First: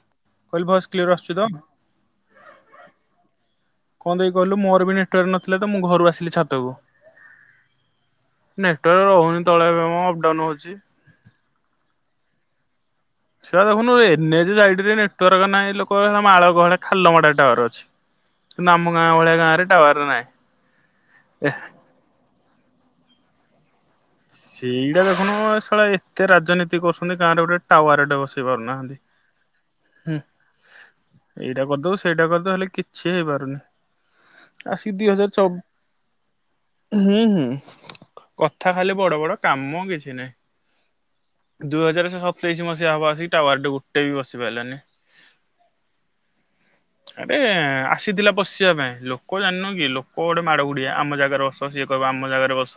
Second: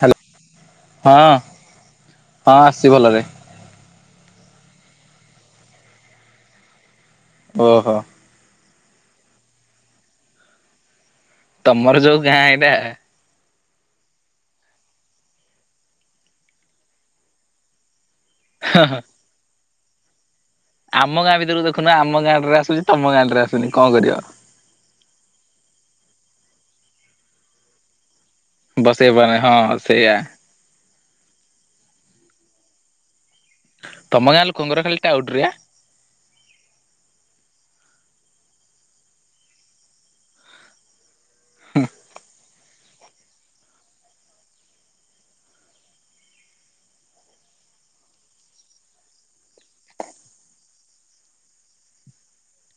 Hello କୋଇଲ୍ voice clear ହଁ ଆସୁଛି ତ। ହଁ ଆସଛି ଭଲରେ କାହିଁ କହିଲୁ ମୋର ବି ନେଟୱର୍କ ନଥିଲା ତ ମୁଁ ଘରୁ ଆସିଲି ଛାତକୁ ଓହୋ। ନେଟୱାର୍କ ରହୁନି ତଳେ ଅପଡାଉନ ହଉଛି। ତମର ଯୋଉ ଗାଁ ଏଇବେ ସେ ଦେଖୁନୁ ଏନ୍ ଏଚ୍ ସାଇଡରେ ନେଟୱର୍କ ନାହିଁ ଲୋକ ମାଳ ଗହଳି ଖାଲ ମଟା ଟର ଅଛି। ନାମ ଗାଁ ଭଳିଆ ଗାଁ ରେ ା ବ ନାହିଁ। ଆମ ଗାଁ ଭିତରକୁ ଦେଖୁନ ଆମ ଗାଁ ରେ ଆସୁ ତମ ଗାଁରେ ଆସୁନି। କଣ କରିବ ସେଇଟା ଦେଖୁନୁ ଏ ସଳେ ଏତେ ରାଜନୀତି କରୁଛନ୍ତି ଗାଁରେ ଗୋଟେ ଟାୱାର ଟେ ବସେଇ। [inaudible] ହାନ୍ତି ବସେଇ ପାରୁନି ହଁ ସେଇଆ ଏଇଟା କରିଦେବ ସେଇଟା କରିଦବ ହେଲେ ିଏ ହେଇବା। ତମ ଗାଁ ଲୋକଙ୍କର ଆସି ଖାଲି ଦୁଇ ଟାଉଟୁ ହଜାର ରେ ଚପ୍ ହୁଁ ହୁଁ। କଫ କଥା ଖାଲି ବଡ଼ ବଡ଼ କାମ କିଛି ନାହିଁ। ଦୁଇ ହଜାର ସେ ସତେଇଶ ମସ ଯିଏ ହବ ଆସିକି ଟାୱାର୍ ଟେ ଗୋଟେ ବି ବସି ପାଇଲାନି, ଆରେ ଆସିଥିଲା ବସିବା ପାଇଁ ଲୋକ ଜାଣିନ କି ଲୋକ ଗୋଟେ ମାଡ ଗୁଡିଆ ଆମ ଜାଗାରେ ବସ ସିଏ କହିବ ଆମ ଜାଗାରେ ବସ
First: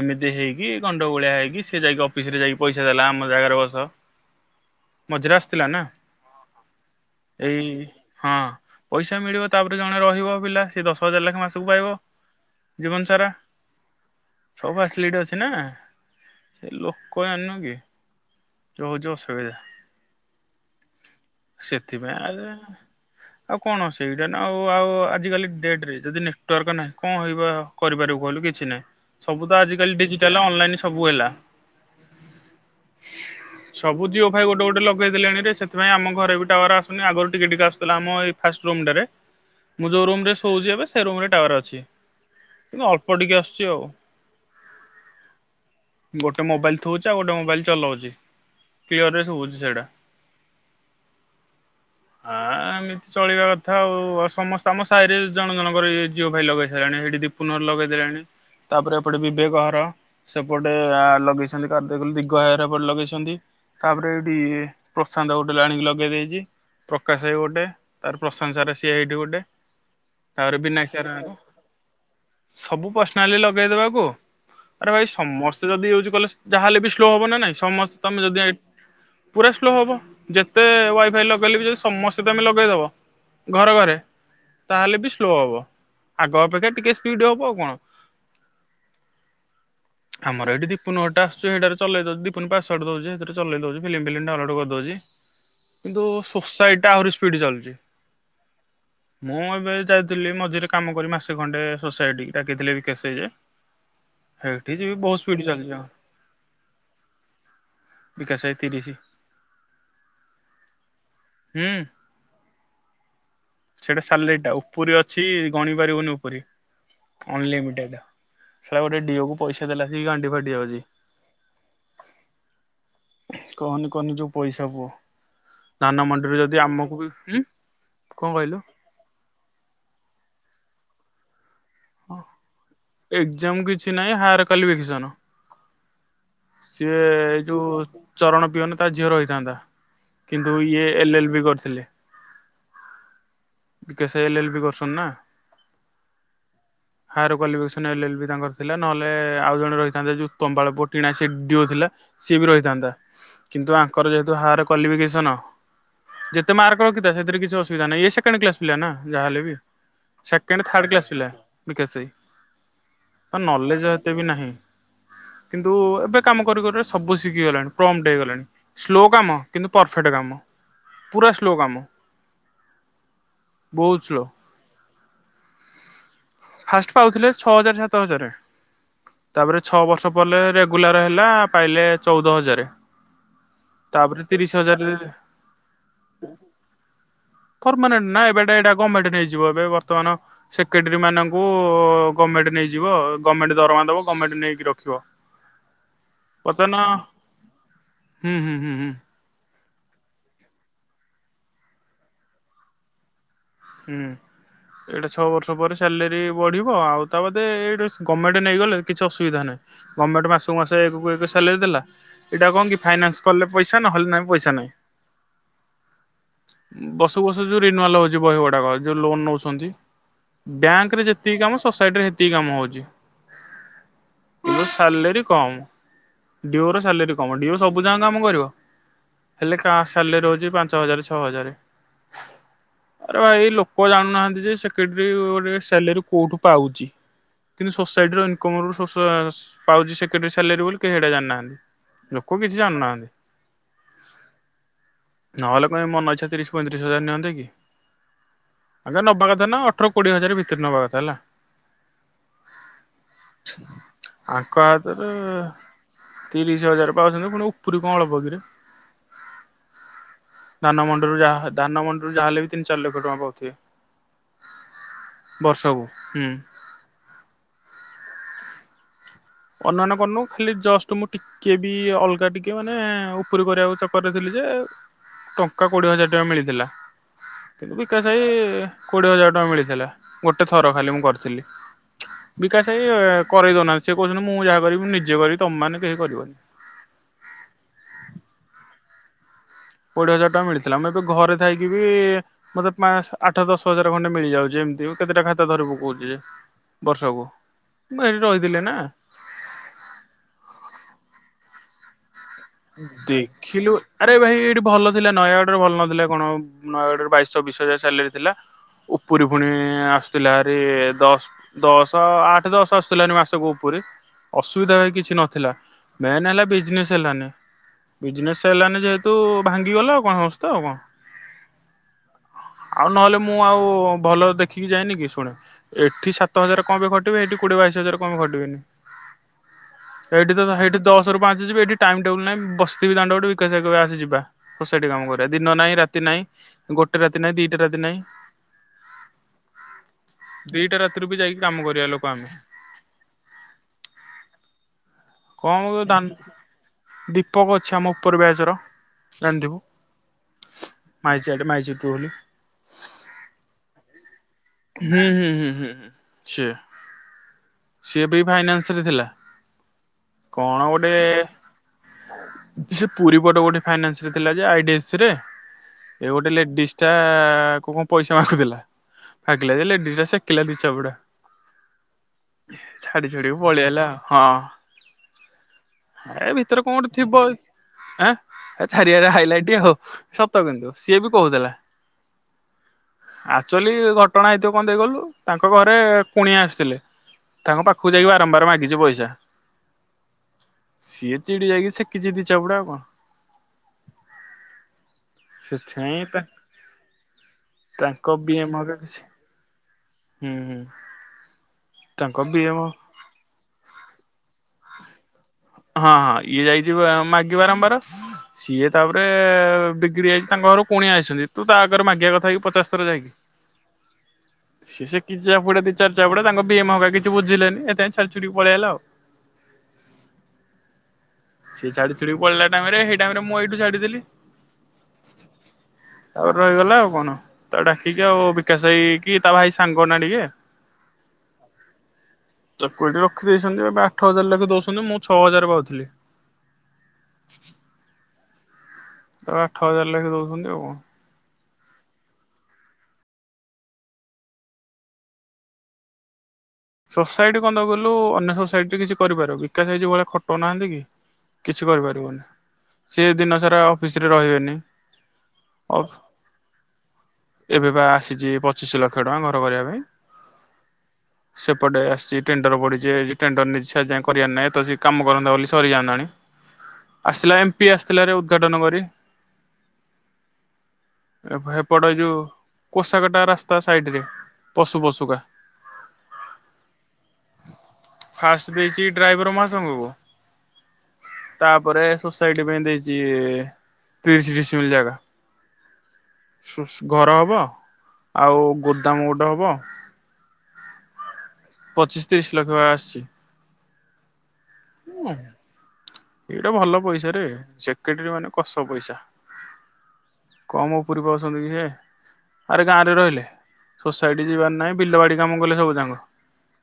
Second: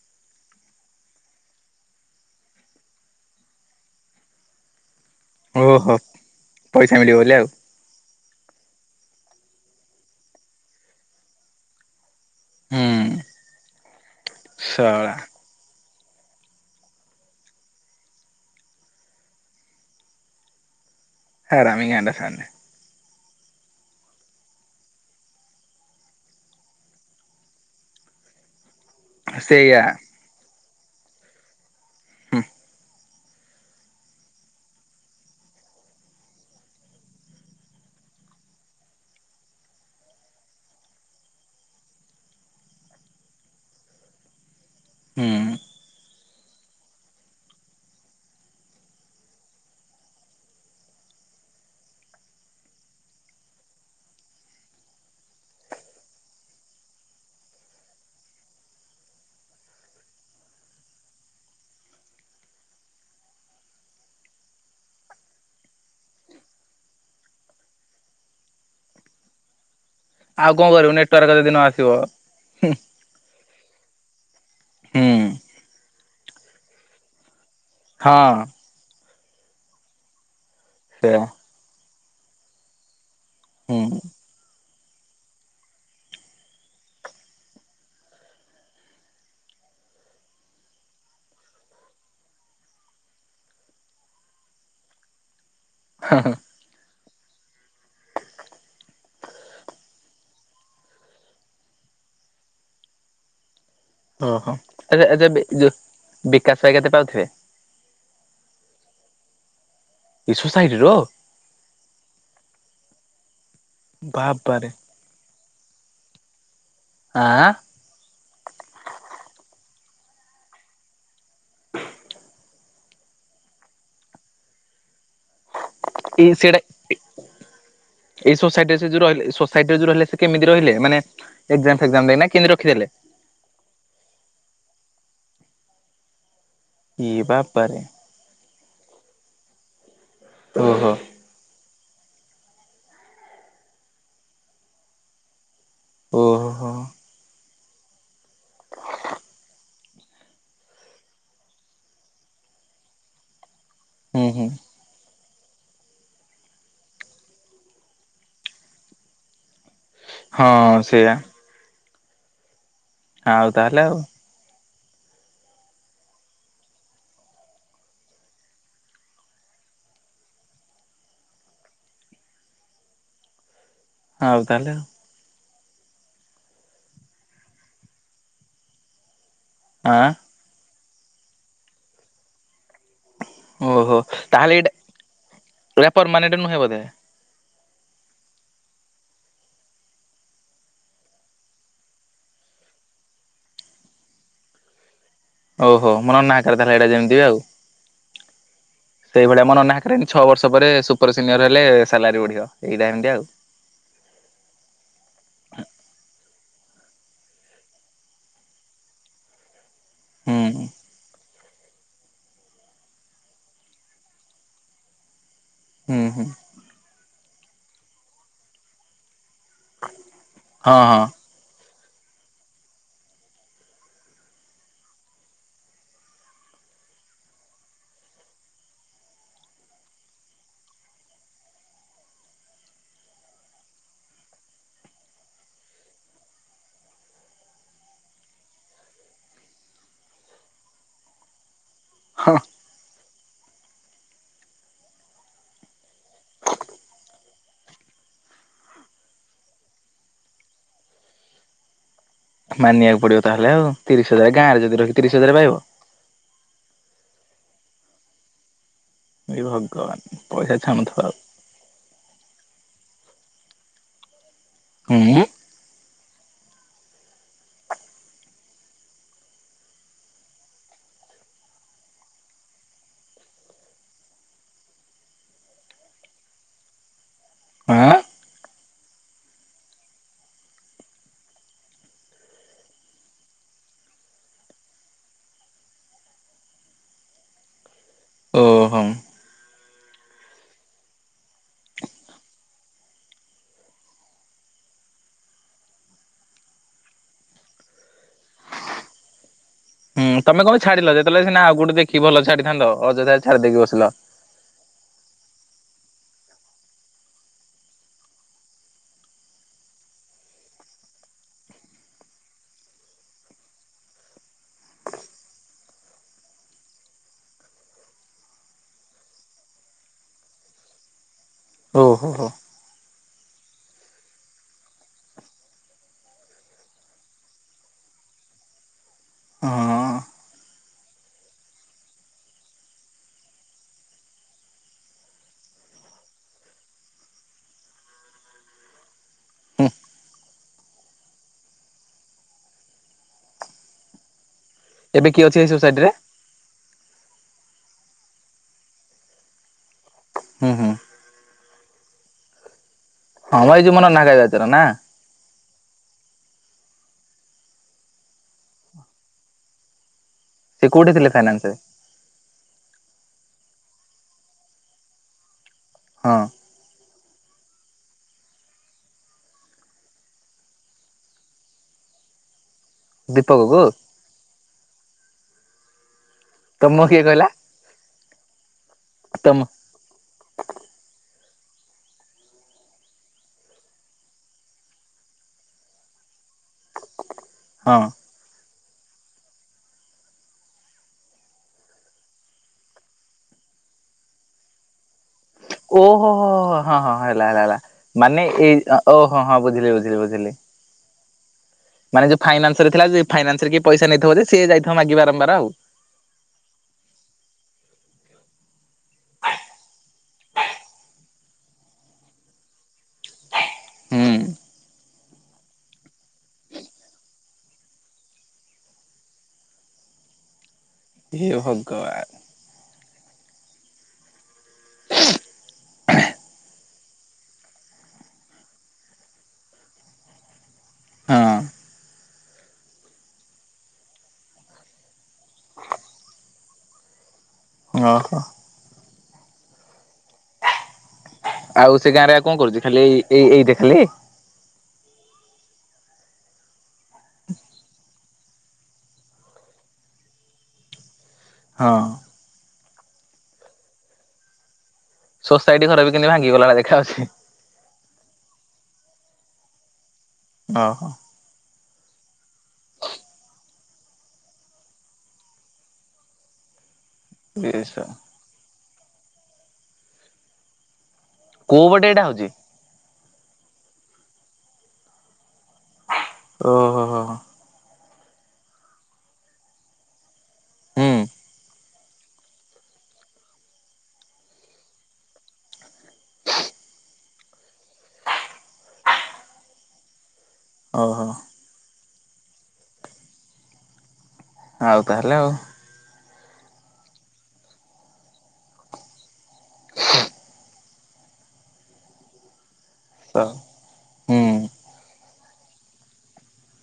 ଏମିତି ହେଇକି ଗଣ୍ଡଗୋଳିଆ ହେଇକି ସିଏ ଯାଇକି ଅଫିସ୍ ରେ ଯାଇକି ପଇସା ଦେଲା ଆମ ଜାଗାରେ ବସ। ମଝିରେ ଆସିଥିଲା ନା ଓହୋ ପଇସା ମିଳିବ ବୋଲି ଆଉ ଏଇ ହଁ ପଇସ ସା ମିଳିବ ତାପରେ ଜଣେ ରହିବ ପିଲା ସେ ଦଶ ହଜାର ଲେଖା ମାସକୁ ପାଇବ। ଜୀବନ ହୁଁ ସାରା ସବୁ ଶଳା ଫାସିଲିଟି ଅଛି ନା। ସେ ଲୋକ ପୁଅ ଜାଣିନୁକି ଯୋ ହଉଚୁ ଅସୁବିଧା। ହାରାମି ଗାଁ ଟା ସେଥିପାଇଁ ସେମାନେ ଆରେ ଆଉ କଣ ସେଇଟା ନା ଆଉ ଆଉ ଆଜିିକାଲି ଡେଟ୍ ରେ ଯଦି ନେଟୱାର୍କ ନାହିଁ କଣ ହେଇବା କରିପାରିବୁ କହିଲୁ କିଛି ନାହିଁ। ସବୁ ତ ସେଇଆ ଆଜିିକାଲି ଡିଜିଟାଲ୍ ଅନଲାଇନ୍ ସବୁ ହେଲା। ହୁଁ ସବୁ ଜିଓ ଫାଇ ଗୋଟେ ଗୋଟେ ଲଗେଇ ଦେଲେଣି ରେ ସେଥିପାଇଁ ଆମ ଘରେ ବି ଟାୱାର୍ ଆସୁନି, ଆଗରୁ ଟିକେ ଟିକେ ଆସୁଥିଲା ଆମ ଏଇ ଫାଷ୍ଟ ରୁମ୍ ଟରେ, ମୁଁ ଯୋଉ ରୁମ୍ ରେ ଶୋଉଚି ଏବେ ସେ ରୁମ୍ ରେ ଟାୱାର୍ ଅଛି, କିନ୍ତୁ ଅଳ୍ପ ଟିକେ ଆସୁଚି ଆଉ। ହୁଁ। ବଟ୍ ତ ମୋବାଇଲ୍ ଥୁଉଚି, ଆଉ ଗୋଟେ ମୋବାଇଲ୍ ଚଲଉଚି, କ୍ଲିଅର୍ ରେ ଶୁଭୁଛି ସେଇଟା ଆ, ଏମିତି ଚଳିବା କଥା ଆଉ ସମସ୍ତେ ଆମ ସାହିରେ ଜଣ ଜଣଙ୍କର ଇଏ ଜିଓ ଫାଇ ଲଗେଇ ସାଇଲେଣି, ସେଠି ଦୀପୁନ ଘର ଲଗେଇ ଦେଲେଣି, ତାପରେ ଏପଟେ ବିବେକ ଘର, ସେପଟେ ଆଲୋ ଲଗେଇଛନ୍ତି କାର ଦେଖିଲୁ ଦିଗ ଭାଇ ଘର ଏପଟେ ଲଗେଇଛନ୍ତି, ତାପରେ ଏଇଠି ଇଏ ପ୍ରଶାନ୍ତ ଗୋଟେ ବି ଆଣିକି ଲଗେଇ ଦେଇଚି, ପ୍ରକାଶ ଭାଇ ଗୋଟେ ତାପରେ ପ୍ରଶାନ୍ତ ସାର୍ ସିଏ ଏଇଠି ଗୋଟେ। ଆଉ ତାପରେ କଣ ବିନୟ କରିବୁ ସାର୍ ଘର ନେଟୱାର୍କ ଯଦି ନ ଆସିବ ସବୁ ପର୍ସନାଲି ଲଗେଇଦବାକୁ ଆରେ ହୁଁ ଭାଇ ସମସ୍ତେ ଯଦି ୟୁଜ୍ କଲେ ଯାହା ହେଲେ ବି ସ୍ଲୋ ହବ ନା ନାଇଁ। ସମସ ତମେ ହଁ ଯଦି ଆଇ ପୁରା ସ୍ଲୋ ହବ ଯେ ସେ ସେଇଆ ୱାଇଫାଇ ଲଗେଇଲେ ବି ଯଦି ସୋ ସମସ୍ତେ ତୋମେ ଲଗେଇଦବ ଘରେ ହୁଁ ଘରେ ହଁ ତାହେଲେ ବି ସ୍ଲୋ ହବ ଆଗ ଅପେକ୍ଷା ଟିକେ ସ୍ପିଡ୍ ହବ ଆଉ କଣ ।ଆମର ଏଇଠି ଦିପୁନ ଘ ଟା ଆସୁଛି, ହେଇଟାରେ ଚଲେଇ ଦଉଚି, ଦିପୁନ ପାସୱାର୍ଡ୍ ଦଉଚି, ହେଇଥିରେ ଚଲେଇଦଉଚି ଫିଲିମ ଫିଲିମ ଡାଉନଲୋଡ଼୍ କରିଦଉଚି। କିନ୍ତୁ ହଁ ସୋସାଇଟା ଆହୁରି ସ୍ପିଡ୍ ଚାଲୁଚି, ମୁଁ ଏବେ ଯାଇଥିଲି ମଝିରେ କାମ କରି ମାସ ଖଣ୍ଡେ ସୋସାଇଟି ଡାକିଥିଲେ ବିକାଶ ଭାଇ ଯେ। ଓ ହୋ ସେଇଠି ଯିବି ବହୁତ ସ୍ପିଡ ଏ-ଏଯାବେ ଯୋ ଚାଲିଛି ଆମର ବିକାଶ ଭାଇ କେତେ ପାଉଥିବେ? ତିରିଶି। ଏ ସୋସାଇଟିର। ସେଟା ସାଲେରିଟା ବାବାରେ ଉପରି ଅଛି ଗଣି ପାରିବୁନି ଉପୁରି ଆଁ ଅନଲିମିଟେଡ଼୍। ଶଳା ଗୋଟେ ଡିଓ କୁ ପଇସା ଦେଲା ସେ ଗାଣ୍ଡି ଫାଟି ଯାଉଚି, କହନି କହନି ଯୋଉ ପଇସା ପୁଅ ଧାନ ଏଇ ମଣ୍ଡିରେ ଯଦି ସେଇଟା ଆମକୁ ବି ହୁଁ। ଏଇ ସୋସାଇଟିରେ ସେ ଯଉ ରହିଲେ ସୋସାଇଟିରେ ଯଉ ରହିଲ ସେ କେ ମିତି ରହିଲେ ମାନେ। ଏକ୍ଜାମଫେକ୍ଜାମ୍ ଦେଇ ନା କେମିତି ରଖିଦେଲେ? କ୍ଵାଲିଫିକେସନ। ସିଏ ଇ ଏଇ ବାପାରେ ଯୋଉଉଉ ଚରଣ। ପିଅନ ତା ଝିଅର ହେଇଥାନ୍ତା। କିନ୍ତୁ ଇଏ ଓହୋ ଏଲ ଏଲ୍ ବି କରିଥିଲେ। ବିକେ ସେ ଏଲ ଏଲ ବି କରୁଛନ୍ତି ନା। ଓହୋଃ। ନ ଏଲ୍ ଏଲ୍ ବି ତାଙ୍କର ଥିଲା ନହେଲେ ଆଉ ଜଣେ ରହିଥାନ୍ତେ ଯଉ ତମ୍ବାଳ ପୁଅ ଟିଣା। ସେ ଡିଓ ଥିଲା ସିଏ ବି ରହିଥାନ୍ତା। କିନ୍ତୁ ଆଙ୍କର ହୁଁ ଯେହେତୁ ହୁଁ ହାୟାର୍ କ୍ୱାଲିଫିକେସନ ଯେତେ ମାର୍କ ରଖିଥା ସେଥିରେ କିଛି ଅସୁବିଧା ନାହିଁ, ଇଏ ସେକେଣ୍ଡ୍ କ୍ଲାସ୍ ପିଲା ନା ଯାହାହଲେ ବି। ସେକେଣ୍ଡ୍ ହଁ ଥାର୍ଡ୍ କ୍ଲାସ୍ ସେଇଆ ପିଲା ବିକାଶ ଭାଇ। ତ ଆଉ ତାହେଲେ ନଲେଜ ଆଉ ଏତେ ବି ନାହିଁ। କିନ୍ତୁଉଉ ଏବେ କାମ କରୁ କରୁ [inaudible] ସବୁ ଶିଖିଗଲାଣି ପ୍ରମ୍ପଟ୍ ହେଇଗଲାଣି, ସ୍ଲୋ କାମ କିନ୍ତୁ ପରଫେକ୍ଟ୍ କାମ ପୁରା ସ୍ଲୋ କାମ। ବହୁତ ସ୍ଲୋ। ଆଉ ତାହଲେ। ଫାଷ୍ଟ୍ ପାଉଥିଲେ ଛଅ ହଜାର ସାତ ହଜାରେ। ତାପରେ ଛଅ ବର୍ଷ ଆଉ ପଲେ ରେଗ୍ ଗୁଲାର ହେଲା, ପାଇଲେ ଚଉଦ ହଜାର। ଓହୋଃ ତାପରେ ତିରିଶ ତାହେଲେ ଏଇଟା, ହଜାର ଏଇଟା ପରମାନେଣ୍ଟ୍ ନୁହେଁ ବୋଧେ? ପରମାନେଣ୍ଟ୍ ନା ଏବେଟା ଏଇଟା ଗମେଣ୍ଟ୍ ନେଇଯିବ ଏବେ ବର୍ତ୍ତମାନ ସେକ୍ରେଟାରୀ ମାନଙ୍କୁ ଗମେଣ୍ଟ୍ ନେଇଯିବ, ଗମେଣ୍ଟ ଦରମା ଦବ। ଗମେଣ୍ଟ୍ ନେଇକି ରଖିବ। ଓହୋଃ ମନ ନାଁ କରିଦେଲା ବର୍ତ୍ତମାନ ହେଇଟା ଯେମିତି ଆଉ, ହୁଁ ହୁଁ ହୁଁ ହୁଁ ସେଇଭଳିଆ ମନ ନାହା [inaudible] ଛଅ ବର୍ଷ ପରେ ସୁପର୍ ସିନିୟର୍ ହେଲେ ସାଲାରୀ ବଢିବ, ଏଇଟା ହେମିତି ଆଉ। ହୁଁ ଏଇଟା ଛଅ ବର୍ଷ ପରେ ସାଲାରୀ ବଢ଼ିବ, ଆଉ ତା ବାଦେ ଏଇଟା ଗମେଣ୍ଟ ନେଇଗଲେ କିଛି ଅସୁବିଧା ନାହିଁ। ଗମେଣ୍ଟ୍ ହୁଁ ମାସକୁ ମାସ ହୁଁ ଏକକୁ ଏକ ସାଲାରୀ ଦେଲା, ଏଇଟା କଣ କି ଫାଇନାନ୍ସ୍ କଲେ ପଇସା ନହେଲେ ନାହିଁ ପଇସା ନାହିଁ। ହୁଁ ହୁଁ। ବର୍ଷକୁ ବର୍ଷ ଯୋଉ ରିନ୍ୟୁଆଲ ହଉଛି ବହି ଗୁଡାକ ଯୋଉ ଲୋନ୍ ନଉଚ ଛନ୍ତି ହଁ ହଁ ବ୍ୟାଙ୍କରେ ଯେତିକି କାମ ସ ସାଇଟରେ ସେତିକି କାମ ହଉଚି, କିନ୍ତୁ ସାଲାରୀ କମ୍ ଡିଓର ସାଲାରୀ କମ୍, ଡିଓ ସବୁଯାକ କାମ କରିବ ହେଲେ କା ସାଲାରୀ ହେଉଚି ପାଞ୍ଚ ହଜାର ଛ ଛଅ ହଜାରେ, ଆରେ ଭାଇ ଲୋକ ଜାଣୁନାହାନ୍ତି ଯେ ସେକ୍ରେଟେରୀ ଗୋଟେ ସାଲାରୀ କୋଉଠୁ ପାଉଛି, ‌କିନ୍ତୁ ସୋସାଇଟିର ଇନକମ୍ ଅଫ୍ ସୋର୍ସ ପାଉଛି ସେକ୍ରେଟେରୀ ସାଲାରୀ ବୋଲି କେହି ସେଇଟା ଜାଣିନାହାନ୍ତି। ଲୋକ ହଁ କିଛି ଜାଣୁନାହାନ୍ତି ନହେଲେ କ ମନ ଇଚ୍ଛା ତିରିଶ ପଇଁତିରିଶ ହଜାର ନିଅନ୍ତି କି? ଆକା ନବା କଥା ନା ଅଠର କୋଡ଼ିଏ ହଜାର ଭିତରେ ନବା କଥା ହେଲା। ମାନିବାକୁ ପଡିବ ତାହେଲେ ଆଉ। ତିରିଶ ହଜାର ଆଙ୍କ ଗାଁରେ ଯଦି ରହିକି ହାତରେ ତିରିଶ ହଜାର ପାଇବ ପାଉଚନ୍ତି ପୁଣି ଉପୁରୀ କଣ ଅଳପ କିରେ? ହେ ଭଗବାନ ପଇସା ଧାନ ଛାଣୁଥିବ ମଣ୍ଡିରୁ ଯାହା ଧାନ ମଣ୍ଡିରୁ ଯାହା ହେଲେ ବି ତିନି ଚାରି ଲକ୍ଷ ଟଙ୍କା ପାଉଥୁବେ ଆଉ ହୁଁ ବର୍ଷକୁ ହୁଁ। ଅନୁମାନ କରୁନୁ ଖାଲି ଜଷ୍ଟ ମୁଁ ଟିକେ ବି ଅଲଗା ଟିକେ ମାନେ ଉପରି କରିବାକୁ ଚକରେ ଥିଲି ଯେ ଟଙ୍କା କୋଡିଏ ହଜାର ଟଙ୍କା ମିଳିଥିଲା କିନ୍ତୁ ଆଁ ବିକାଶ ଭାଇ କୋଡିଏ ହଜାର ଟଙ୍କା ମିଳିଥିଲା ଗୋଟେ ଥର ଖାଲି ମୁଁ କରିଥିଲି। ବିକାଶ ଭାଇ କରେଇ ଦୋଉନା ସେ କୋହୁଚନ୍ତି ମୁଁ ଯାହା କରିବି ନିଜେ କରିବି ତମେମାନେ କେହି କରିବନି। ଓହୋ। କୋଡିଏ ହଜାର ଟଙ୍କା ମିଳିଥିଲା ମୁଁ ଏବେ ଘରେ ଥାଇକି ବି ମତେ ପାଁଶ ଆଠ ଦଶ ହଜାର ଖଣ୍ଡେ ମିଳିଯାଉଚି ଯେମତି ହୋଉ କେତେଟା ଖାତା ଧରି ପକଉଚି ଯେ ବର୍ଷକୁ ମୁଁ ହେଇଠି ରହିଥିଲେ ନାଁ ହୁଁ ତମ କମାଇଁ ଛାଡିଲ ଯେତେବେଲେ ସିନା ଆଉ କୋଉଠି ଦେଖି ଭଲ ଛାଡ଼ି ଦେଖିଲୁ ଆରେ ଭାଇ ଏଇଠି ଭଲ ଥିଲା ନୟା ଟାରେ ଭଲ ନଥିଲା କଣ ହ ନୟାଅଡରେ ବାଇଶ ଚବିଶ ହଜାର ସାଲେରୀ ଥିଲା ଉପରି ପୁଣି ଆସୁଥିଲା ହାରି ଦଶ ଦଶ ଆଠ ଦଶ ଆସୁଥିଲା ହାରି ମାସକୁ ଉପରି ଅସୁବିଧା ଭାଇ କିଛି ନଥିଲା ମେନ୍ ହେଲା ବିଜନେସ ହେଲାନି। ବିଜନେସ୍ ହେଲାନି ଯେହେତୁ ଭାଙ୍ଗିଗଲା ଆଉ କଣ ସଂସ୍ତା ଆଉ କଣ। ହଉ ହ ହଉ। ଆଉ ନହେଲେ ମୁଁ ଆଉ ଭଲ ଦେଖିକି ଯାଏନି କି ଶୁଣ ଏଠି ସାତ ହଜାରରେ କଁ ପାଇଁ ଖଟିବି ଏଠି କୋଡିଏ ବାଇଶ ହଜାରେ କଁ ପାଇଁ ଖଟିବିନି। ହଁ ଏଇଠି ତ ହାଇଠି ଦଶରୁ ପାଞ୍ଚ ଯିବି ଏଠି ଟାଇମ ଟେବୁଲ୍ ନାହିଁ ବସଥିବି ଦାଣ୍ଡ ପଟେ ବିକାଶ ହାଇ କହିବେ ଆସ ଯିବା ସୋସାଇଟି କାମ କରିବା। ଦିନ ନାହିଁ ରାତି ନାହିଁ ଗୋଟେ ରାତି ନାହିଁ ଦିଟା ରାତି ନାହିଁ। ହୁଁ ଦିଟା ରାତିରୁ ବି ଯାଇକି କାମ କରିବା ଲୋକ ଆମେ। ଏବେ କିଏ ଅଛି ଏଇ କଣ କ ସୋସାଇଟିରେ? ଦାନ ଦୀପକ ଅଛି ଆମ ଉପର ବ୍ୟାଚର ଜାଣିଥିବୁ? ହୁଁ ହୁଁ। ମାଇଚିଆଟେ ମାଇଚେକି ବୋଲି ହଁ ଭାଇ ଯୋଉ ମାନଙ୍କ ନାଁ ଖାଇଯା ହୁଁ ହୁଁ ହୁଁ। ହୁଁ ହୁଁ ସିଏ। ସିଏ ବି ଫାଇନାନ୍ସରେ ଥିଲା। ସେ କଣ ଗୋଟେ କୋଉଠି ଥିଲେ ଫାଇନାନ୍ସ ରେ? ସେ ପୁରୀ ପଟ ଗୋଟେ ଫାଇନାନ୍ସରେ ଥିଲା ଯେ ଆଇ-ଡି-ଏଫ୍-ସି ରେ ଏ ହଁ ଗୋଟେ ଲେଡିସ୍ ଟା କୋମୁ ପଇସା ମାଗୁଥିଲା ମାଗିଲା ଯେ ଲେଡିଜଟା ସେକିଲା ଦି ଚାପୁଡ଼ା। ଛାଡି ଛାଡିକି ଦୀପକକୁ ପଳିଆଇଲା ଆଉ ହଁ। ଏ ଭିତରେ କଁ ତମକୁ ଗୋଟେ କିଏ ଥିବ କହିଲା ଏ ଆଁ ଛାଡ଼ିଆଇଲା ତମ ହାଇଲାଇଟ ଆଉ ସତ କିନ୍ତୁ ସିଏ ବି କହୁଥିଲା। ଆକ୍ଚୁଆଲି ଘଟଣା ହେଇଥିବ କଣ ଦେଖିକହିଲୁ ତାଙ୍କ ଘରେ କୁଣିଆ ଆସିଥିଲେ। ତାଙ୍କ ହଁ। ପାଖୁକୁ ଯାଇକି ବାରମ୍ବାର ମାଗି ଚି ପଇସା ସିଏ ଚିଡ଼ି ଯାଇକି ସେକିଚି ଦି ଚାପୁଡ଼ା ଆଉ କଣ। ସେଥିପାଇଁ ଓହୋ ତା ହୋ ହଁ ହଁ ହେଲା ହେଲା ହେଲା ତାଙ୍କ ମାନେ ବି ଏମ ଏଇ ହରିକା କିଛି ଓହୋ ହଁ ବୁଝିଲି ବୁଝ ହୁଁ ହୁଁ। ମାନେ ତାଙ୍କ ଯୋଉ ବି ଏମ ଫାଇନାନ୍ସରେ ଥିଲା ଯେ ଫାଇନାନ୍ସରେ କିଏ ପଇସା ନେଇ [unintelligible] ହଁ ହଁ ଇଏ ଯାଇଛି ମାଗ ବାରମ୍ବାର ସିଏ ତାପରେ ବଗି୍ରି ଯାଇଛି ତାଙ୍କ ଘର କୁଣିଆ ଆସିଛନ୍ତି। ତୁ ତା ଆଗରେ ମାଗିବା କଥା ହେକି ପଚାଶ ଥର ଯାଇକି। ହୁଁ। ସେ କିଜଡି ଦି ଚାରି ଚାପୁଡା ତାଙ୍କ ପିଏମ ମହଗା କିଛି ବୁଝିଲେନି ଏଥିଇଁ ଛାଦିଛୁଡା କି ପଳେଇଗଲା ଆଉ ହେ ସେ ଭଗବାନ। ଛାଡିଥି ପଳିଲା ଟାଇମ ରେ ମୁଁ ଏଇଠୁ ଛାଡିଦଥିଲି। ତାପରେ ରହିଗଲା ଆଉ କଣ ତା ଡାକିକି ଆଉ ବିକାଶ ହେଇକି ତା ଭାଇ ସାଙ୍ଗ ନା ଟିକେ ହଁ। ଚ କଟିି ରଖିଦେଇଛନ୍ତି ଏ ଆଠ ହଜାର ଲାଖେ ଦଉଛନ୍ତି ମୁଁ ଛଅ ହଜାର ପାଉଥିଲି। [inaudible] ଓ ହୋ ତା ଆଠ ହଜାର ଲେଖି ଦଉଛନ୍ତି ଆଉ କଣ? ଆଉ ସେ ଗାଁରେ ଆଉ କଣ କରୁଛି ଖାଲି ଏଇ ଏଇ ଏଇଟ ଖାଲି ସୋସାଇଟି କନ୍ଦ କଲୁ ଅ ସୋାଇଟିରେ କିଛି କରିପାର ବିକାଶ ହେଇ ଯ ଭଳିଆ ଖଟନାହାନ୍ତି କି କିଛି ହଁ। କରିପାରିବନି ସେ ଦିନ ସାରା ଅଫିସରେ ରହିବେନି। ସୋସାଇଟି ଘର ବି କେମତି ଭାଙ୍ଗିଗଲାଣି ଦେଖା ହାଉଛି। ଏବେ ବା ଆସିଛି ପଚିଶ ଲକ୍ଷ ଟଙ୍କା ଘର କରିବା ପାଇଁ ଓ ହୋ। ସେପଟେ ଆସିଛି ଟେଣ୍ଡର ପଡିଛି ଟେଣ୍ଡର ନି ସ ଯାଏ କରିବାରହି ଏ ତ ସେଏ କାମ କରନ୍ତା ବୋଲି ସରିଯାଆନ୍ତାଣି। ଆସିଥିଲା ଏମ୍ ପି ଇସ ଆସିଥିଲା ଉଦ୍ଘାଟନ କରି କେ ଏ କୋଉ ପଟେ ସେପଟେ ଏ ଏଇଟା ଯୋଉ ହଉଛି? କଷ ରା କଟା ରାସ୍ତା ସାଇଡ ରେ ପଶୁ ପଶୁକା ଓ ହୋ ହୋ ଫାଷ୍ଟ ଦେଇଛି ଡ୍ରାଇଭର ମା ସାଙ୍ଗକୁ ହୁଁ। ତାପରେ ସୋସାଇଟି ପାଇଁ ଦେଇଛି ତିରିଶ ଡିଶ ଜାଗା [unintelligible] ଘର ହେବ ଆଉ ଗୋଦାମ ଗୋଟେ ହେବ। ଓହୋ। ପଚିଶ ତିରିଶ ଲକ୍ଷ ଆସିଛି। ଆଉ ତାହେଲେ ଆଉ ଏଇଟା ଭଲ ପଇସା ରେ ସେକ୍ରେଟାରୀ ମାନେ କଷ ପଇସା। [inaudible] କମ୍ ଉପୁରୀ ପାଉଛନ୍ତି କି ସିଏ। ଆରେ ଗାଁରେ ତ ରହିଲେ ହୁଁ ସୋସାଇଟି ଯିବାର ନାହିଁ, ବିଲବାଡି କାମ କଲେ ସବୁଯାଙ୍କ।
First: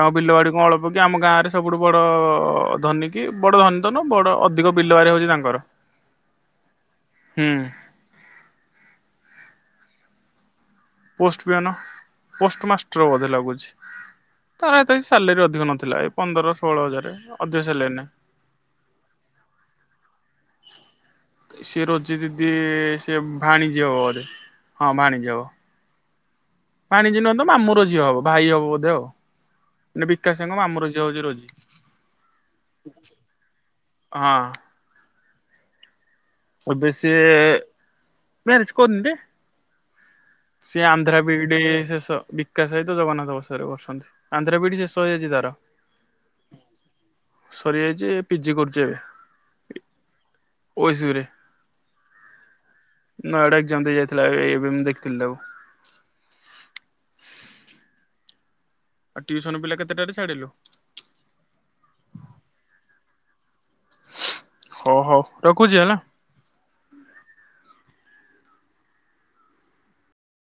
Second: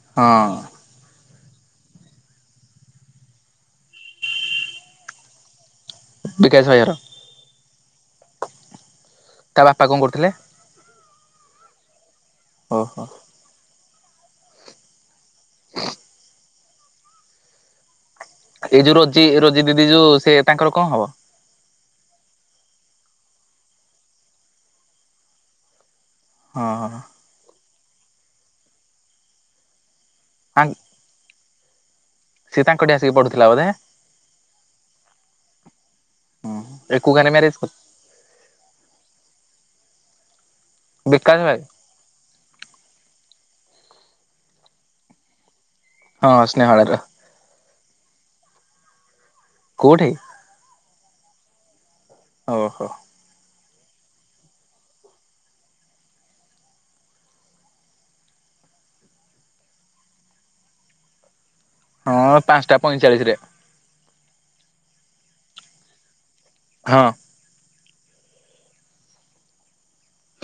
ତାଙ୍କ ବିଲ ବାଡି କଣ ହଁ। ଅଳପ କି ଆମ ଗାଁରେ ସବୁଠୁ ବଡ ଧନୀ କି ବଡ ଧନୀ ତ ବଡ ଅଧିକ ବିଲବାଡି ହଉଛି ତାଙ୍କର। ବିକାଶ ଭାଇ ଘର। ହୁଁ ତା ବାପା କଣ କରୁଥିଲେ? Post peon. ଓହୋ। ପୋଷ୍ଟମାଷ୍ଟର ବୋଧେ ଲାଗୁଛି। [unintelligible] ସାଲେରୀ ଅଧିକ ନଥିଲା ଏ ପନ୍ଦର ଷୋହଳ ହଜାର ଅଧିକ ସାଲେରୀ ନାହିଁ। ଏଇ ଯୋଉ ରୋଜି ରୋଜି ଦିଦି ଯୋଉ ସେ ତାଙ୍କର କଣ ହବ? ସେ ରୋଜି ଦିଦି ସେ ଭାଣିଯି ହବ ବୋଧେ ହଁ ଭାଣିଯି ହବ। ହଁ। ଭାଣିଜି ନୁହଁ ତ ମାମୁ ର ଝିଅ ହବ ଭାଇ ହବ ବୋଧେ ଆଉ। ବିକାଶ ଭାଇ ଙ୍କ ମାମୁ ର ଝିଅ ହୋଉଛି ରୋଜି। ସେ ତାଙ୍କଠୀ ଆସିକି ପଢୁଥିଲା ବୋଧେ? ହଁ ଏବେ ସେ ଏକୁଗାନି ମ୍ୟାରେଜ ମ୍ୟାରେଜ କରିନି ରେ। ସେ ଆନ୍ଧ୍ରା ବିକାଶ ବିଇଡ ଭାଇ ଶେଷ। ବିକାଶ ଭାଇ ତ ଜଗନ୍ନାଥ ବସ [unintelligible] ଆନ୍ଧ୍ରା ବିଇଡ ଶେଷ ହେଇ ଯାଇଛି ତାର। ହଁ। [unintelligible] ସରିଯାଇଛି ପିଜି କରୁଛି ଏବେ। କୋଉଠି? ଓ ଏସିବି ରେ। ଓହୋ। ଏଜ୍ଜାମ୍ ଦେଇ ଯାଇଥିଲା ଏବେ ମୁଁ ଦେଖ ଥିଲି ତାକୁ। ଆଉ ଟିଉସନ ପିଲା କେତେଟାରେ ଛାଡିଲୁ? ହଁ ପାଞ୍ଚଟା ପଇଁଚାଳିଶ ରେ। ହଉ ହଉ ରଖୁଛି ହେଲା। ହଁ।